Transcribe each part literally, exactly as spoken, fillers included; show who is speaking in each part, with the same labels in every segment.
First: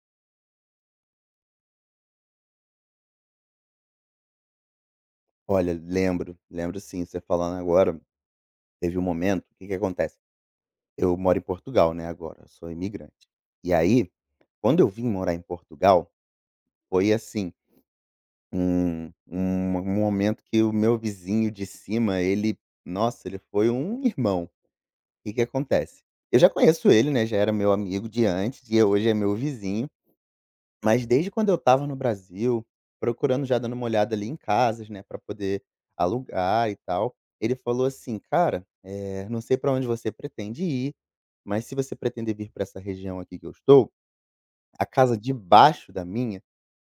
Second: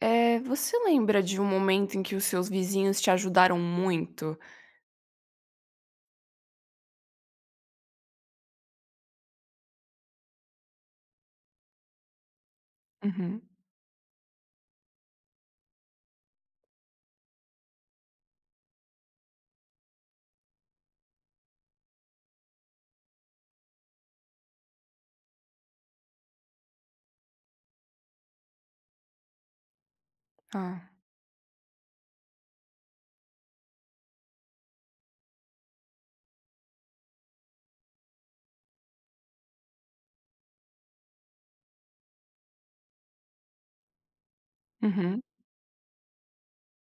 Speaker 1: É, você lembra de um momento em que os seus vizinhos te ajudaram muito?
Speaker 2: Olha, lembro, lembro sim. Você falando agora, teve um momento, o que que acontece? Eu moro em Portugal, né, agora, eu sou imigrante.
Speaker 1: Uhum.
Speaker 2: E aí, quando eu vim morar em Portugal, foi assim, um um um momento que o meu vizinho de cima, ele nossa, ele foi um irmão. O que que acontece? Eu já conheço ele, né, já era meu amigo de antes e hoje é meu vizinho.
Speaker 1: Ah.
Speaker 2: Mas desde quando eu estava no Brasil, procurando já dando uma olhada ali em casas, né, para poder alugar e tal, ele falou assim: "Cara, eh, não sei para onde você pretende ir, mas se você pretender vir para essa região aqui que eu estou, a casa
Speaker 1: Uhum.
Speaker 2: debaixo da minha."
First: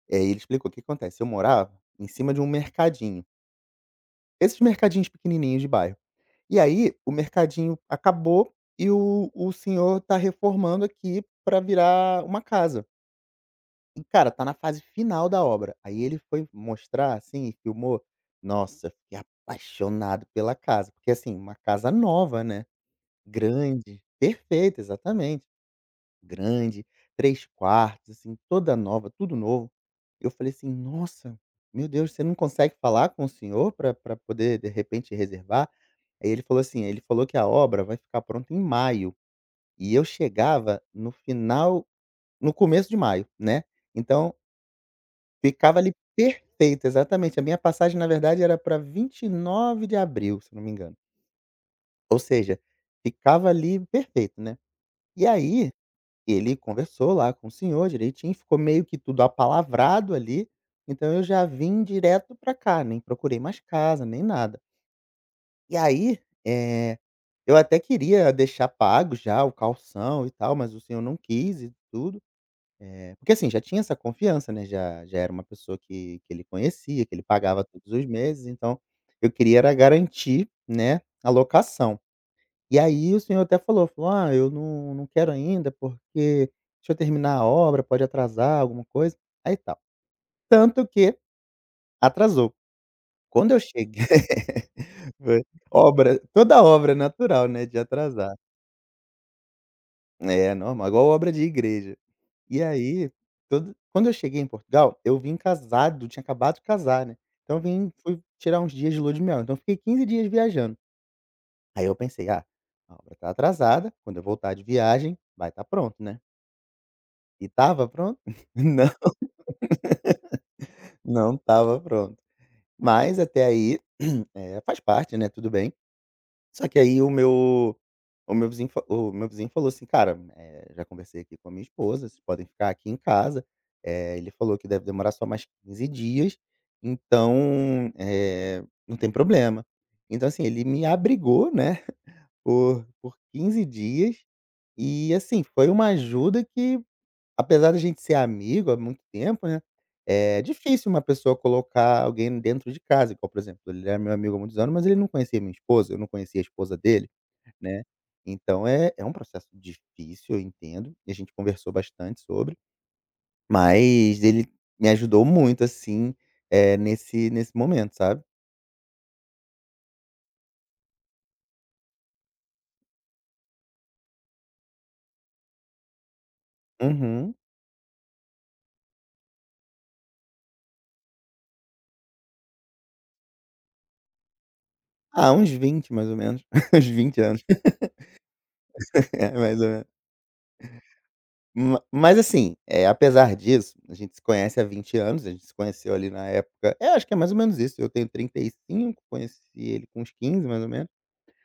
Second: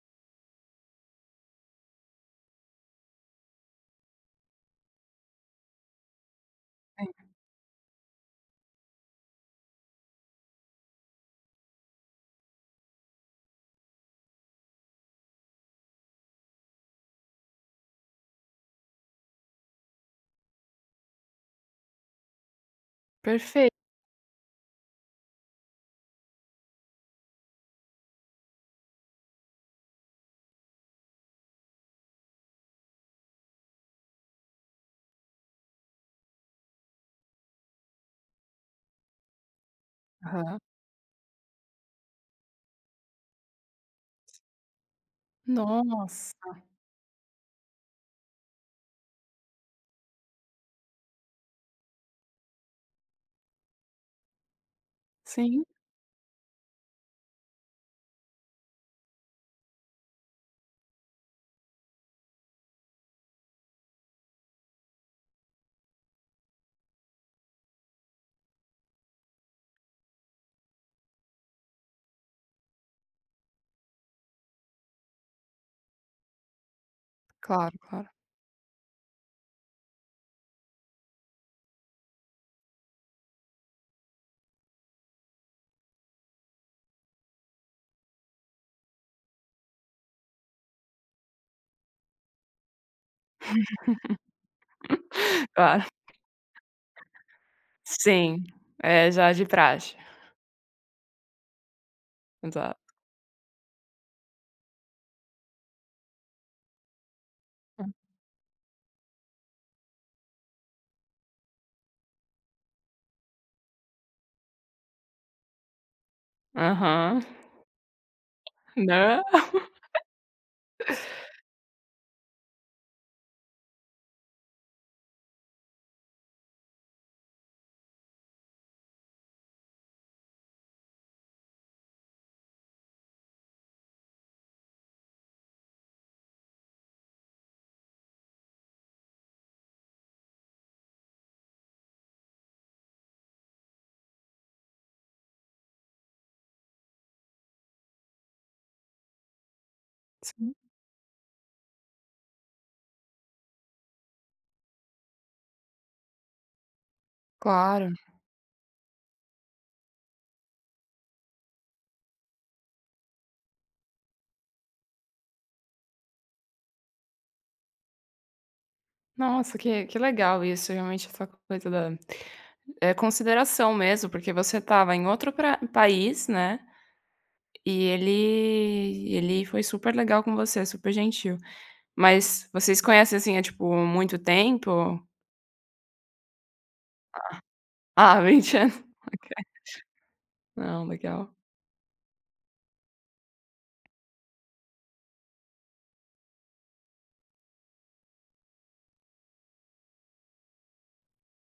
Speaker 2: eh, Ele explicou o que acontece, eu morava em cima de um mercadinho, esses mercadinhos pequenininhos de bairro. E aí, o
Speaker 1: Sim.
Speaker 2: mercadinho acabou e o o senhor está reformando aqui para virar uma casa. E, cara, tá na fase final da obra. Aí ele foi mostrar, assim, e filmou. Nossa, eu fiquei apaixonado pela casa. Porque, assim, uma casa nova, né?
Speaker 1: Perfeito.
Speaker 2: Grande. Perfeita, exatamente. Grande, três quartos, assim, toda nova, tudo novo. Eu falei assim, nossa, meu Deus, você não consegue falar com o senhor pra pra poder, de repente, reservar? Aí ele falou assim, ele falou que a obra vai ficar pronta em maio. E eu
Speaker 1: Aham.
Speaker 2: chegava no final, no começo de maio, né? Então, ficava ali
Speaker 1: Nossa.
Speaker 2: perfeito, exatamente. A minha passagem, na verdade, era para vinte e nove de abril, se não me engano. Ou seja, ficava ali perfeito, né. E
Speaker 1: Sim.
Speaker 2: aí, ele conversou lá com o senhor direitinho, ficou meio que tudo apalavrado ali, então eu já vim direto pra cá, nem procurei mais casa, nem nada. E aí, eh, eu até queria deixar pago já o calção e tal, mas o senhor não quis e tudo. É, porque assim, já tinha essa confiança, né, já já era uma pessoa que que ele conhecia, que ele pagava
Speaker 1: Claro,
Speaker 2: todos os
Speaker 1: claro.
Speaker 2: meses, então eu queria era garantir, né, a locação. E aí o senhor até falou, falou: "Ah, eu não não quero ainda, porque deixa eu terminar a obra, pode atrasar alguma coisa", aí tal. Tanto que atrasou. Quando eu cheguei foi
Speaker 1: Claro.
Speaker 2: obra, toda obra é natural, né, de atrasar.
Speaker 1: Sim. É já de praxe.
Speaker 2: É, normal, igual obra de igreja. E
Speaker 1: Exato.
Speaker 2: aí, todo quando eu cheguei em Portugal, eu vim casado, tinha acabado de casar, né, então eu vim fui tirar uns dias de lua de mel, então eu fiquei quinze dias viajando. Aí eu pensei: "Ah, a obra tá atrasada, quando eu voltar de viagem, vai estar pronto, né."
Speaker 1: Aham.
Speaker 2: E tava pronto? Não,
Speaker 1: Né.
Speaker 2: não tava pronto. Mas até aí, eh, faz parte, né, tudo bem. Só que aí o meu o meu vizinho fa o meu vizinho falou assim: "Cara, eh, já conversei aqui com a minha esposa, vocês podem ficar aqui em casa." Eh, ele falou que deve demorar só mais quinze dias, então, eh, não tem problema. Então, assim, ele me abrigou, né, por por quinze dias e, assim, foi uma ajuda que, apesar da gente ser amigo há muito tempo, né, eh, é
Speaker 1: Sim,
Speaker 2: difícil uma pessoa colocar alguém dentro de casa, igual, por exemplo, ele era meu amigo há muitos anos, mas ele não conhecia minha esposa, eu não conhecia a esposa dele. Né.
Speaker 1: claro.
Speaker 2: Então é é um processo difícil, eu entendo, e a gente conversou bastante sobre, mas ele me ajudou muito, assim, é nesse nesse momento, sabe.
Speaker 1: Nossa, que que legal isso, realmente essa coisa da, eh, consideração mesmo, porque você estava em outro pra país, né,
Speaker 2: Uhum.
Speaker 1: e ele ele foi super legal com você, super gentil. Mas vocês conhecem, assim, há, tipo, muito tempo?
Speaker 2: Ah, uns vinte mais ou menos, uns vinte anos,
Speaker 1: Ah, vinte anos.
Speaker 2: é, mais ou menos.
Speaker 1: Não, legal.
Speaker 2: Ma mas assim, eh, apesar disso, a gente se conhece há vinte anos, a gente se conheceu ali na época é, acho que é mais ou menos isso, eu tenho trinta e cinco, conheci ele com uns quinze mais ou menos.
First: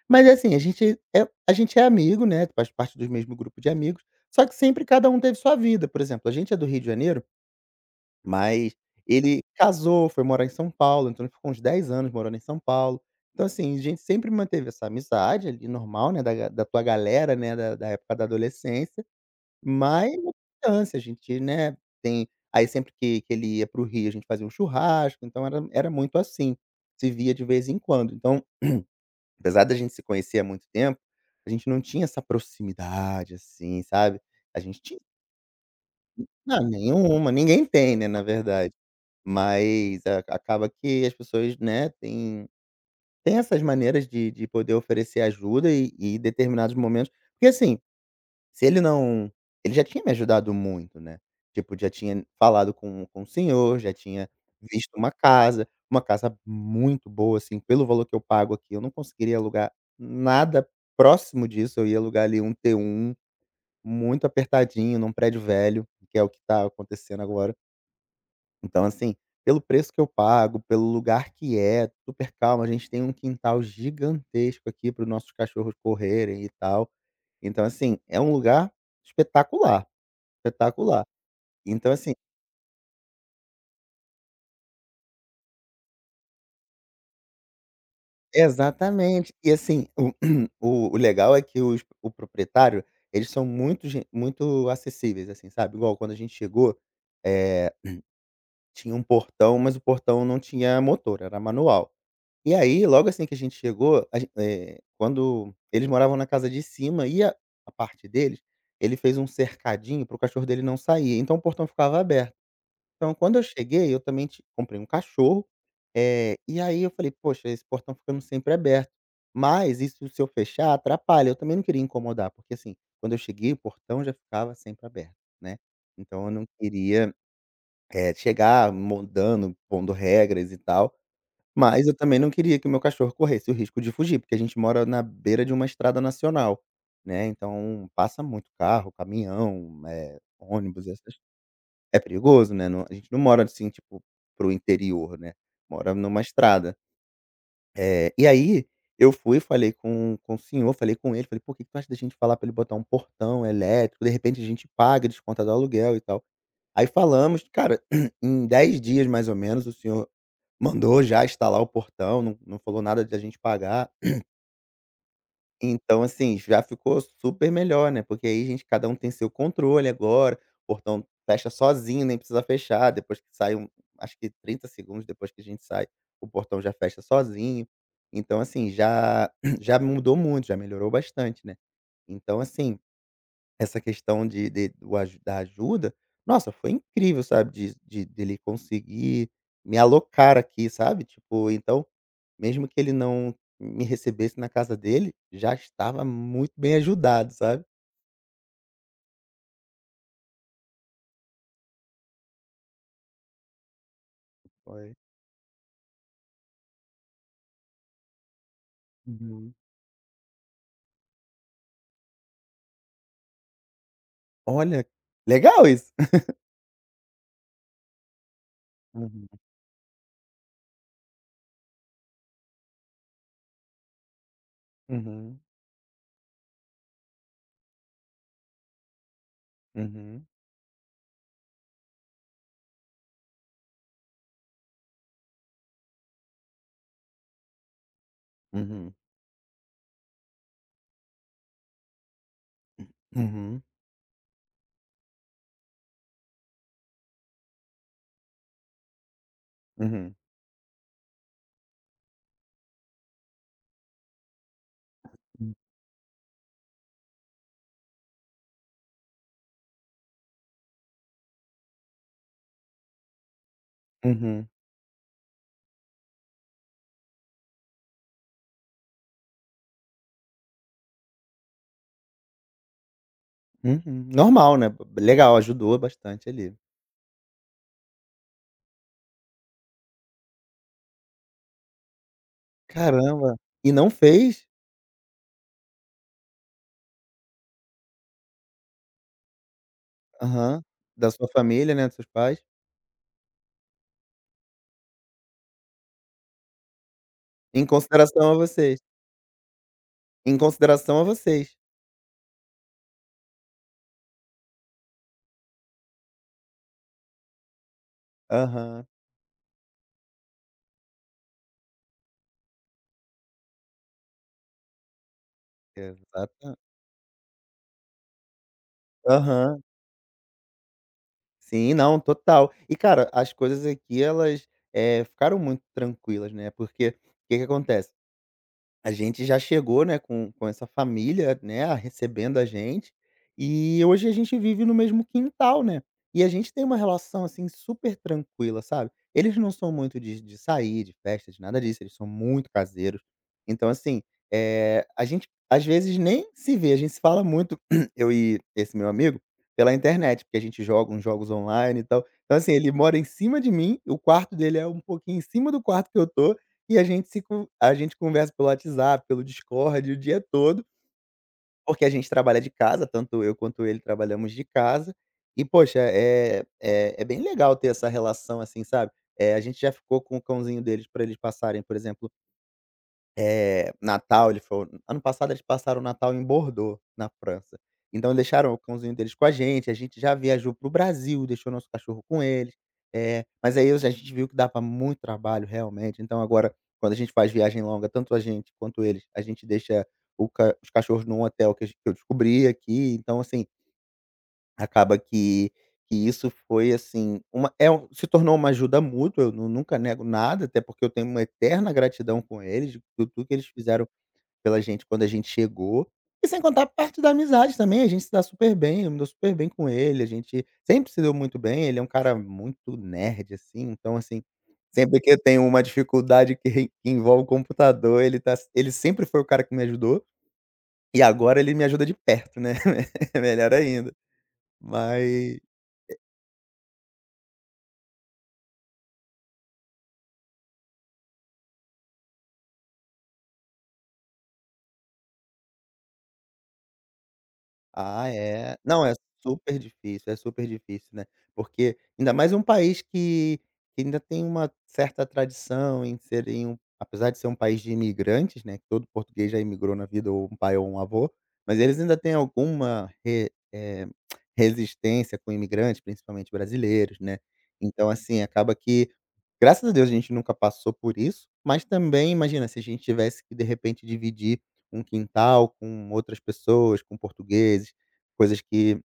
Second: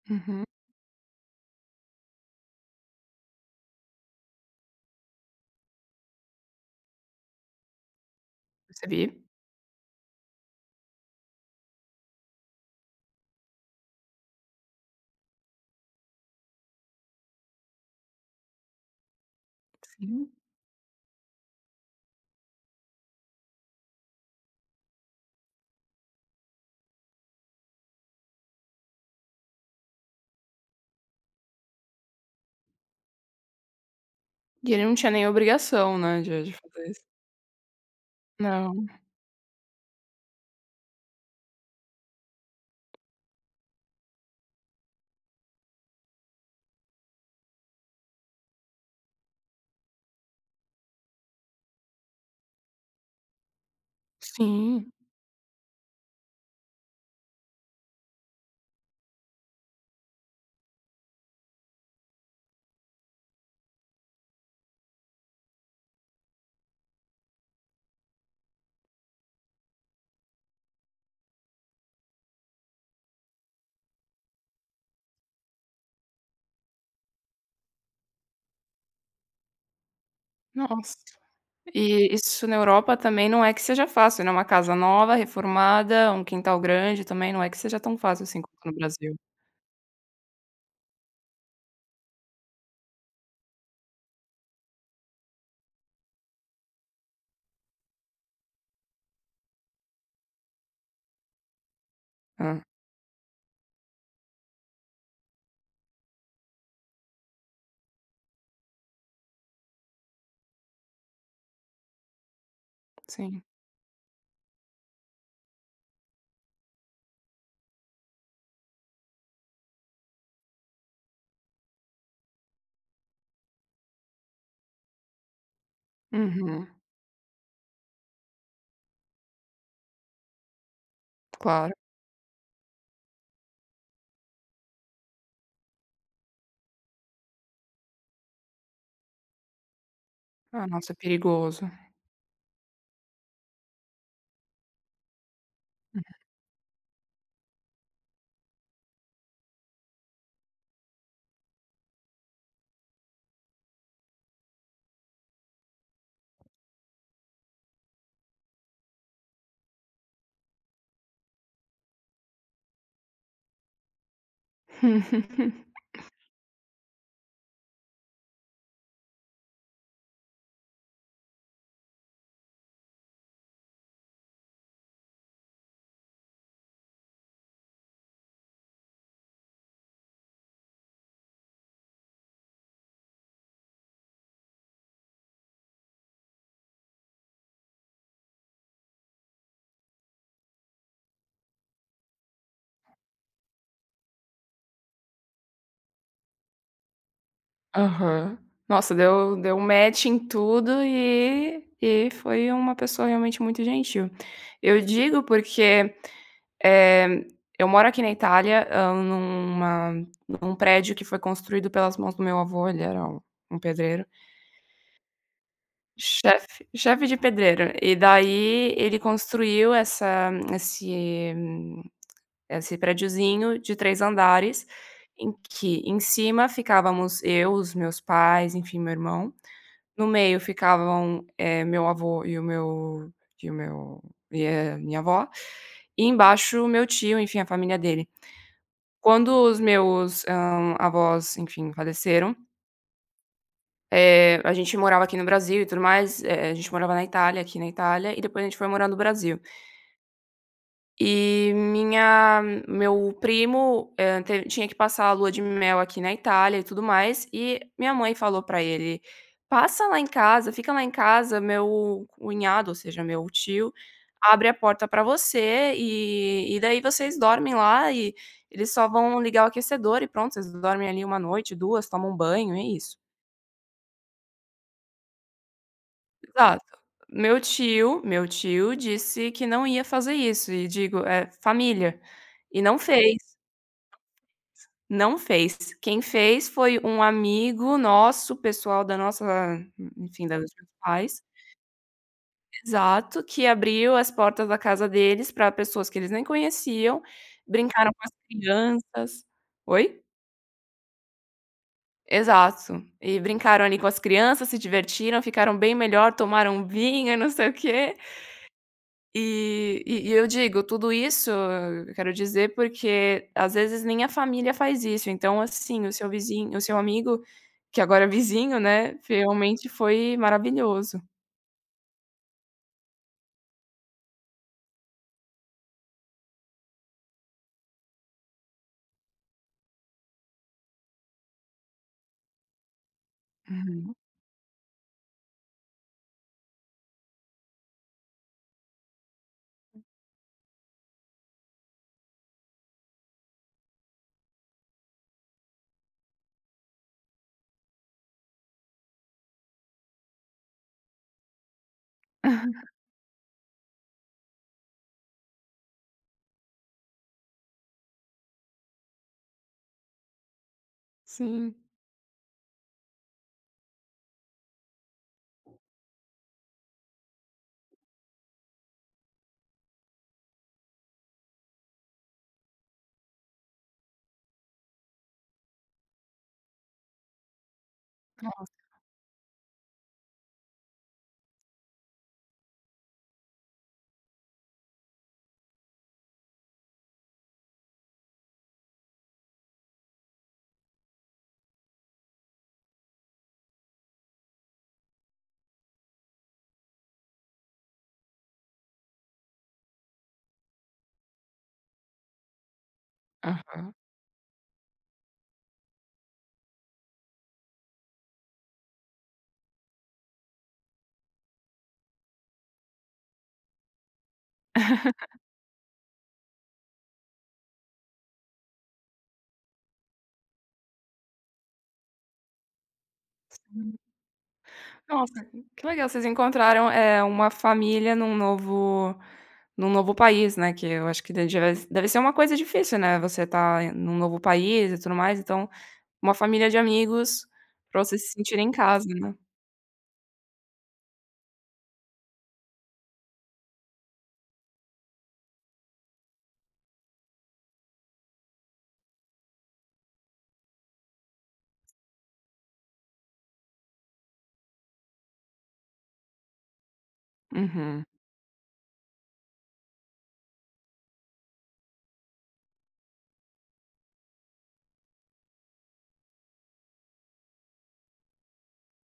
Speaker 2: Mas
Speaker 1: Uhum.
Speaker 2: assim, a gente é a gente é amigo, né, faz parte do mesmo grupo de amigos, só que sempre cada um teve sua vida, por exemplo, a gente é do Rio de Janeiro, mas
Speaker 1: Percebi,
Speaker 2: ele casou, foi morar em São Paulo, então ele ficou uns dez anos morando em São Paulo. Então assim, a gente sempre manteve essa amizade ali normal, né, da ga da tua galera, né, da da época da adolescência, mas
Speaker 1: sim.
Speaker 2: na distância, a gente, né, tem aí sempre que que ele ia para o Rio, a gente fazia um churrasco, então era era muito assim, se via de vez em quando, então apesar da gente se conhecer há muito tempo, a gente não tinha essa proximidade, assim, sabe. A
Speaker 1: E
Speaker 2: gente
Speaker 1: ele não
Speaker 2: tinha
Speaker 1: tinha nem obrigação, né, de de
Speaker 2: não,
Speaker 1: fazer isso.
Speaker 2: nenhuma, ninguém tem, né, na verdade.
Speaker 1: Não.
Speaker 2: Mas a acaba que as pessoas, né, têm têm essas maneiras de de poder oferecer ajuda e e em determinados momentos porque assim se ele não, ele já tinha me ajudado muito, né, tipo, já tinha falado com com o senhor, já tinha
Speaker 1: Sim.
Speaker 2: visto uma casa, uma casa muito boa, assim, pelo valor que eu pago aqui, eu não conseguiria alugar nada próximo disso, eu ia alugar ali um t um muito apertadinho, num prédio velho, que é o que tá acontecendo agora. Então, assim, pelo preço que eu pago, pelo lugar que é, super calmo, a gente tem um quintal gigantesco aqui para os nossos cachorros correrem e tal. Então, assim, é um lugar espetacular,
Speaker 1: Nossa.
Speaker 2: espetacular. Então,
Speaker 1: E
Speaker 2: assim,
Speaker 1: isso na Europa também não é que seja fácil, né, uma casa nova, reformada, um quintal grande, também não é que seja tão fácil assim quanto no Brasil.
Speaker 2: exatamente. E, assim, o o o legal é que os o proprietário, eles são muito gen muito acessíveis, assim, sabe. Igual quando a gente chegou, eh, tinha um portão, mas o portão não tinha motor, era manual. E
Speaker 1: Hã.
Speaker 2: aí, logo assim que a gente chegou, a gen eh, quando eles moravam na casa de cima e a a parte deles, ele fez um cercadinho pro cachorro dele não sair, então o portão ficava aberto. Então quando
Speaker 1: Sim.
Speaker 2: eu cheguei, eu também ti comprei um cachorro, eh, e aí eu falei: "Poxa, esse portão ficando sempre aberto, mas isso se eu fechar atrapalha", eu também não queria incomodar, porque, assim, quando eu cheguei o portão já ficava sempre aberto, né, então eu não
Speaker 1: Uhum.
Speaker 2: queria, eh, chegar moldando, pondo regras e tal,
Speaker 1: Claro.
Speaker 2: mas eu também não queria que o meu cachorro corresse o risco de fugir, porque a gente mora na beira de uma estrada nacional, né, então passa muito carro, caminhão, eh,
Speaker 1: Ah,
Speaker 2: ônibus,
Speaker 1: nossa, é
Speaker 2: essas
Speaker 1: perigoso.
Speaker 2: é perigoso, né, não, a gente não mora, assim, tipo, para o interior, né, mora numa estrada. Eh, e aí eu fui, falei com com o senhor, falei com ele, falei: "Pô, o que que tu acha da gente falar pra ele botar um portão elétrico, de repente a gente paga, desconta do aluguel e tal." Aí falamos, cara, em dez dias mais ou menos o senhor mandou já instalar o portão, não não falou nada de a gente pagar. Então, assim, já ficou super melhor, né, porque aí gente cada um tem seu controle agora, o portão fecha sozinho, nem precisa fechar, depois que sai um acho que trinta segundos depois que a gente sai, o portão já fecha sozinho. Então, assim, já já mudou muito, já melhorou bastante, né. Então, assim, essa questão de de do aju da ajuda, nossa, foi incrível, sabe, de de dele conseguir me alocar aqui, sabe, tipo, então, mesmo que ele não me recebesse na casa dele, já estava muito bem ajudado, sabe.
Speaker 1: Aham. Nossa, deu deu match em tudo e e foi uma pessoa realmente muito gentil. Eu
Speaker 2: Foi.
Speaker 1: digo porque, eh, eu moro aqui na Itália, hã,
Speaker 2: Uhum.
Speaker 1: numa num prédio que foi construído pelas mãos do meu avô, ele era um um pedreiro,
Speaker 2: Olha, legal isso.
Speaker 1: chefe chefe de pedreiro, e daí ele construiu essa esse hum, esse prédiozinho de três andares, em
Speaker 2: Uhum.
Speaker 1: que em cima ficávamos eu, os meus pais, enfim, meu irmão. No
Speaker 2: Uhum,
Speaker 1: meio ficavam, eh, meu avô e o meu e o meu e a minha avó, e embaixo meu tio, enfim, a família dele.
Speaker 2: uhum, uhum,
Speaker 1: Quando os meus, hã, avós, enfim, faleceram,
Speaker 2: uhum,
Speaker 1: eh, a gente morava aqui no Brasil e tudo mais, eh, a gente morava na Itália, aqui na Itália, e depois a gente foi morar no Brasil.
Speaker 2: uhum,
Speaker 1: E minha meu primo, eh, te tinha que passar a lua de
Speaker 2: hum,
Speaker 1: mel aqui na Itália e tudo mais, e minha mãe falou pra ele: "Passa lá em casa, fica lá em casa, meu cunhado, ou seja, meu tio, abre
Speaker 2: uhum,
Speaker 1: a porta pra você e e daí vocês dormem lá e eles só vão ligar o aquecedor e pronto, vocês dormem ali uma noite, duas tomam um banho, é isso".
Speaker 2: uhum. Normal, né, legal, ajudou bastante ali.
Speaker 1: Exato. Meu tio meu tio disse que não ia fazer isso e digo, é família, e não fez.
Speaker 2: Caramba, e não fez.
Speaker 1: Não fez. Quem fez foi um amigo nosso, pessoal da nossa, enfim, da dos
Speaker 2: Aham,
Speaker 1: meus
Speaker 2: da
Speaker 1: pais.
Speaker 2: sua família, né, dos seus pais.
Speaker 1: Exato, que abriu as portas da casa deles para pessoas que eles nem conheciam,
Speaker 2: Em
Speaker 1: brincaram com as
Speaker 2: consideração a vocês.
Speaker 1: crianças. Oi?
Speaker 2: Em consideração a vocês.
Speaker 1: Exato. E brincaram ali com as crianças, se divertiram, ficaram bem melhor, tomaram um vinho e não sei o quê.
Speaker 2: Aham,
Speaker 1: E e e eu digo tudo isso, eu quero dizer, porque às vezes nem a família faz isso, então, assim, o seu vizinho,
Speaker 2: exata
Speaker 1: o seu amigo, que agora é vizinho, né,
Speaker 2: aham.
Speaker 1: realmente foi maravilhoso.
Speaker 2: Sim, não, total. E cara, as coisas aqui elas, eh, ficaram muito tranquilas, né, porque, o que que acontece? A gente já chegou, né, com com essa família, né, a recebendo a gente, e
Speaker 1: Uhum.
Speaker 2: hoje a gente vive no mesmo quintal, né. E a gente tem uma relação, assim, super tranquila, sabe. Eles não são muito de de sair, de festa, de nada disso, eles são muito caseiros. Então assim, é a gente às vezes nem se vê, a gente se fala muito, eu e esse meu amigo, pela internet, porque a gente joga uns jogos online e tal. Então assim, ele mora em cima de mim, o quarto dele é um pouquinho em cima do quarto que eu tô, e a gente se con a gente conversa pelo WhatsApp, pelo Discord o dia todo,
Speaker 1: Sim.
Speaker 2: porque a gente trabalha de casa, tanto eu quanto ele trabalhamos de casa. E poxa, é é é bem legal ter essa relação, assim, sabe. Eh, a gente já ficou com o cãozinho deles para eles passarem, por exemplo, eh, Natal, ele foi ano passado, eles passaram o Natal em Bordeaux, na França. Então deixaram o cãozinho deles com a gente, a gente já viajou para o Brasil, deixou nosso cachorro com eles. Eh, mas aí a gente viu que dá para muito trabalho realmente, então agora quando a gente faz viagem longa, tanto a gente quanto eles, a gente deixa o ca os cachorros num hotel que a gen que eu descobri aqui, então assim, acaba que que isso foi, assim, uma é um se tornou uma ajuda mútua, eu nu nunca nego nada, até porque eu tenho uma eterna gratidão com eles, por tudo que eles
Speaker 1: Aham.
Speaker 2: fizeram pela gente quando a gente chegou. E sem contar a parte da amizade também, a gente se dá super bem, eu me dou super bem com ele, a gente sempre se deu muito bem, ele é um cara muito nerd, assim, então, assim, sempre que eu tenho uma dificuldade que re que envolve o computador, ele tá ele sempre foi o cara que me ajudou, e agora ele me ajuda de perto, né, melhor ainda.
Speaker 1: Nossa,
Speaker 2: Mas
Speaker 1: que legal, vocês encontraram, é uma família num novo num novo país, né, que eu acho que deve deve ser uma coisa difícil, né, você tá em num novo país e tudo mais, então, uma família de amigos pra você
Speaker 2: ah,
Speaker 1: se sentir em
Speaker 2: é. Não,
Speaker 1: casa,
Speaker 2: é
Speaker 1: né.
Speaker 2: super difícil, é super difícil, né. Porque ainda mais um país que que ainda tem uma certa tradição em serem um apesar de ser um país de imigrantes, né, que todo português já imigrou na vida, ou um pai ou um avô, mas eles ainda têm alguma re eh, resistência com imigrantes, principalmente brasileiros, né. Então, assim, acaba que, graças a Deus, a gente nunca passou por isso, mas também imagina se a gente tivesse que, de repente, dividir um quintal com outras pessoas, com portugueses, coisas que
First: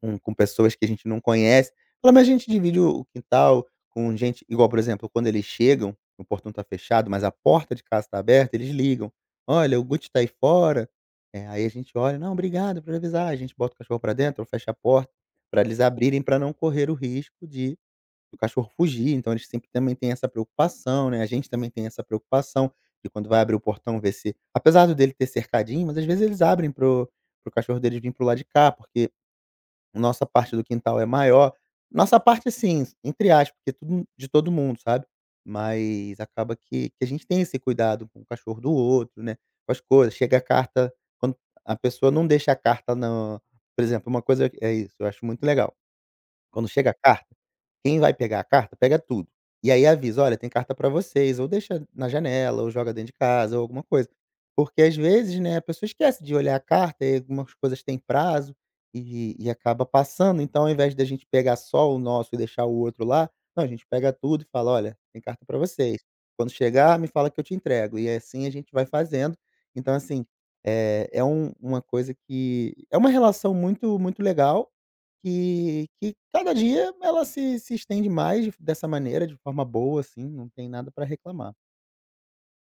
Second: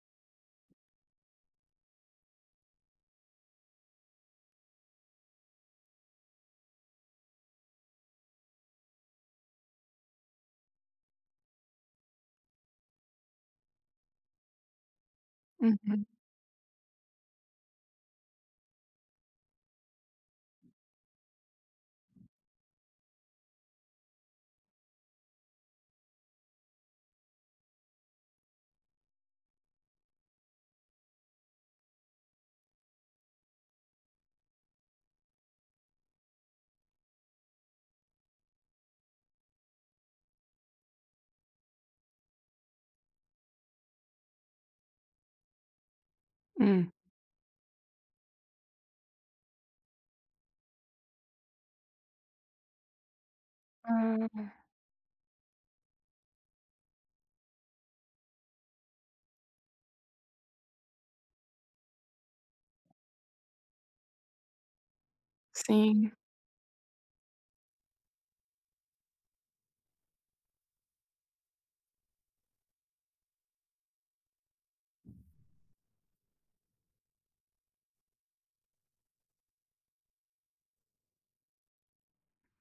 Speaker 2: com com pessoas que a gente não conhece. Pelo menos a gente divide o o quintal com gente igual, por exemplo, quando eles chegam, o portão está fechado, mas a porta de casa está aberta, eles ligam: "Olha, o Guti está aí fora". Eh, aí a gente olha: "Não, obrigado por avisar". A gente bota o cachorro para dentro, fecha a porta para eles
Speaker 1: Uhum.
Speaker 2: abrirem para não correr o risco de do cachorro fugir, então eles sempre também têm essa preocupação, né, a gente também tem essa preocupação de quando vai abrir o portão ver se apesar do dele ter cercadinho, mas às vezes eles abrem pro o cachorro deles vir pro lado de cá, porque nossa parte do quintal é maior. Nossa parte assim, entre aspas, porque é tudo de todo mundo, sabe. Mas acaba que que a gente tem esse cuidado com o cachorro do outro, né, com as coisas. Chega a carta quando a pessoa não deixa a carta na, por exemplo, uma coisa é isso, eu acho muito legal. Quando
Speaker 1: Hum.
Speaker 2: chega a carta quem vai pegar a carta, pega tudo. E aí avisa: "Olha, tem carta pra vocês", ou deixa na janela, ou joga dentro de casa, ou alguma coisa.
Speaker 1: Ah,
Speaker 2: Porque às vezes, né, a pessoa esquece de olhar a carta e algumas coisas têm prazo, e e acaba passando. Então ao invés da gente pegar só o nosso e deixar o outro lá, não, a gente pega tudo e fala: "Olha, tem carta pra vocês.
Speaker 1: sim.
Speaker 2: Quando chegar, me fala que eu te entrego". E assim a gente vai fazendo. Então assim, é é um uma coisa que é uma relação muito, muito legal que que cada dia ela se se estende mais de dessa maneira, de forma boa, assim, não tem nada para reclamar.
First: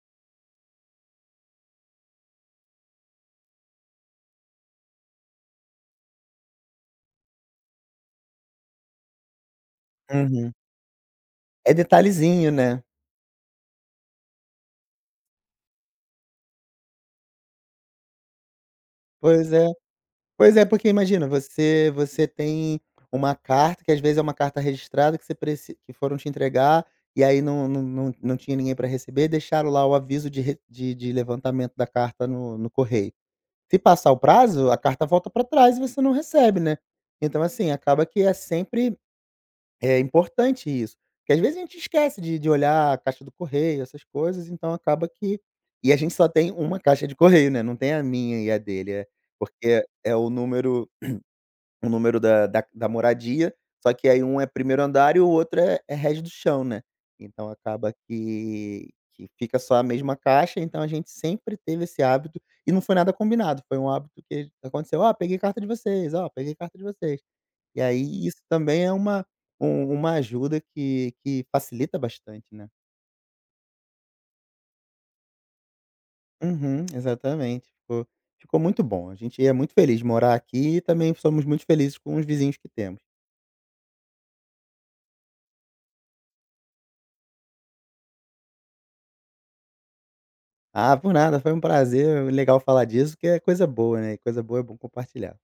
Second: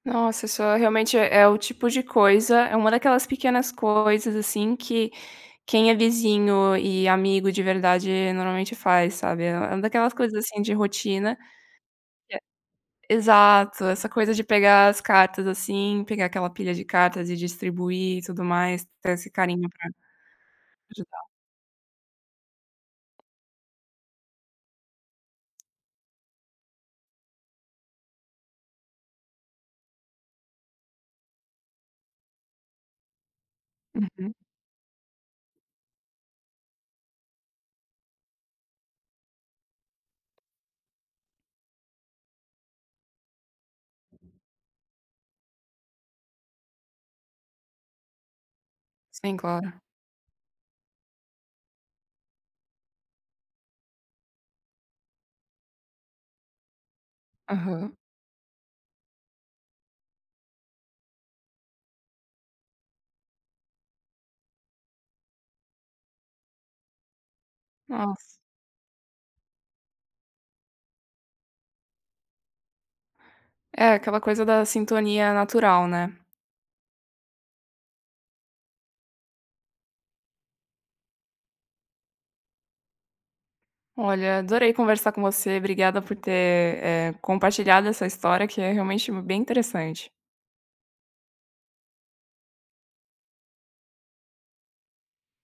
Speaker 1: Nossa, isso é- realmente é é o tipo de coisa, é uma daquelas pequenas coisas, assim, que quem é vizinho e amigo de verdade normalmente faz, sabe. É uma daquelas coisas,
Speaker 2: Uhum.
Speaker 1: assim, de rotina.
Speaker 2: É
Speaker 1: É
Speaker 2: detalhezinho, né.
Speaker 1: exato, essa coisa de pegar as cartas, assim, pegar aquela pilha de cartas e distribuir e tudo mais, ter esse
Speaker 2: Pois é.
Speaker 1: carinho pra
Speaker 2: Pois é, porque
Speaker 1: ajudar.
Speaker 2: imagina, você você tem uma carta, que às vezes é uma carta registrada que você preci que foram te entregar, e aí não não não não tinha ninguém para receber, deixaram lá o aviso de re de de levantamento da carta no no correio. Se passar o
Speaker 1: Uhum.
Speaker 2: prazo, a carta volta para trás e você não recebe, né. Então, assim, acaba que é sempre. É importante isso, porque às vezes a gente esquece de de olhar a caixa do correio, essas coisas, então acaba que e a gente só tem uma caixa de correio, né, não tem a minha e a dele, é
Speaker 1: Sim, claro.
Speaker 2: porque é o número, o número da da da moradia, só que aí um é primeiro andar e o outro é é resto do chão, né, então acaba
Speaker 1: Aham.
Speaker 2: que que fica só a mesma caixa, então a gente sempre teve esse hábito, e não foi nada combinado, foi um hábito que aconteceu: "Ó, peguei carta de vocês, ó, peguei carta de vocês". E aí
Speaker 1: Nossa.
Speaker 2: isso também é uma um uma ajuda que que facilita bastante, né.
Speaker 1: É, aquela coisa da sintonia natural, né.
Speaker 2: Uhum, exatamente. Ficou ficou muito bom. A gente é muito feliz de morar aqui e também somos muito felizes com os vizinhos que temos.
Speaker 1: Olha, adorei conversar com você. Obrigada por ter, eh, compartilhado essa história que é realmente bem interessante.
Speaker 2: Ah, por nada, foi um prazer, legal falar disso, que é coisa boa, né, e coisa boa é bom compartilhar.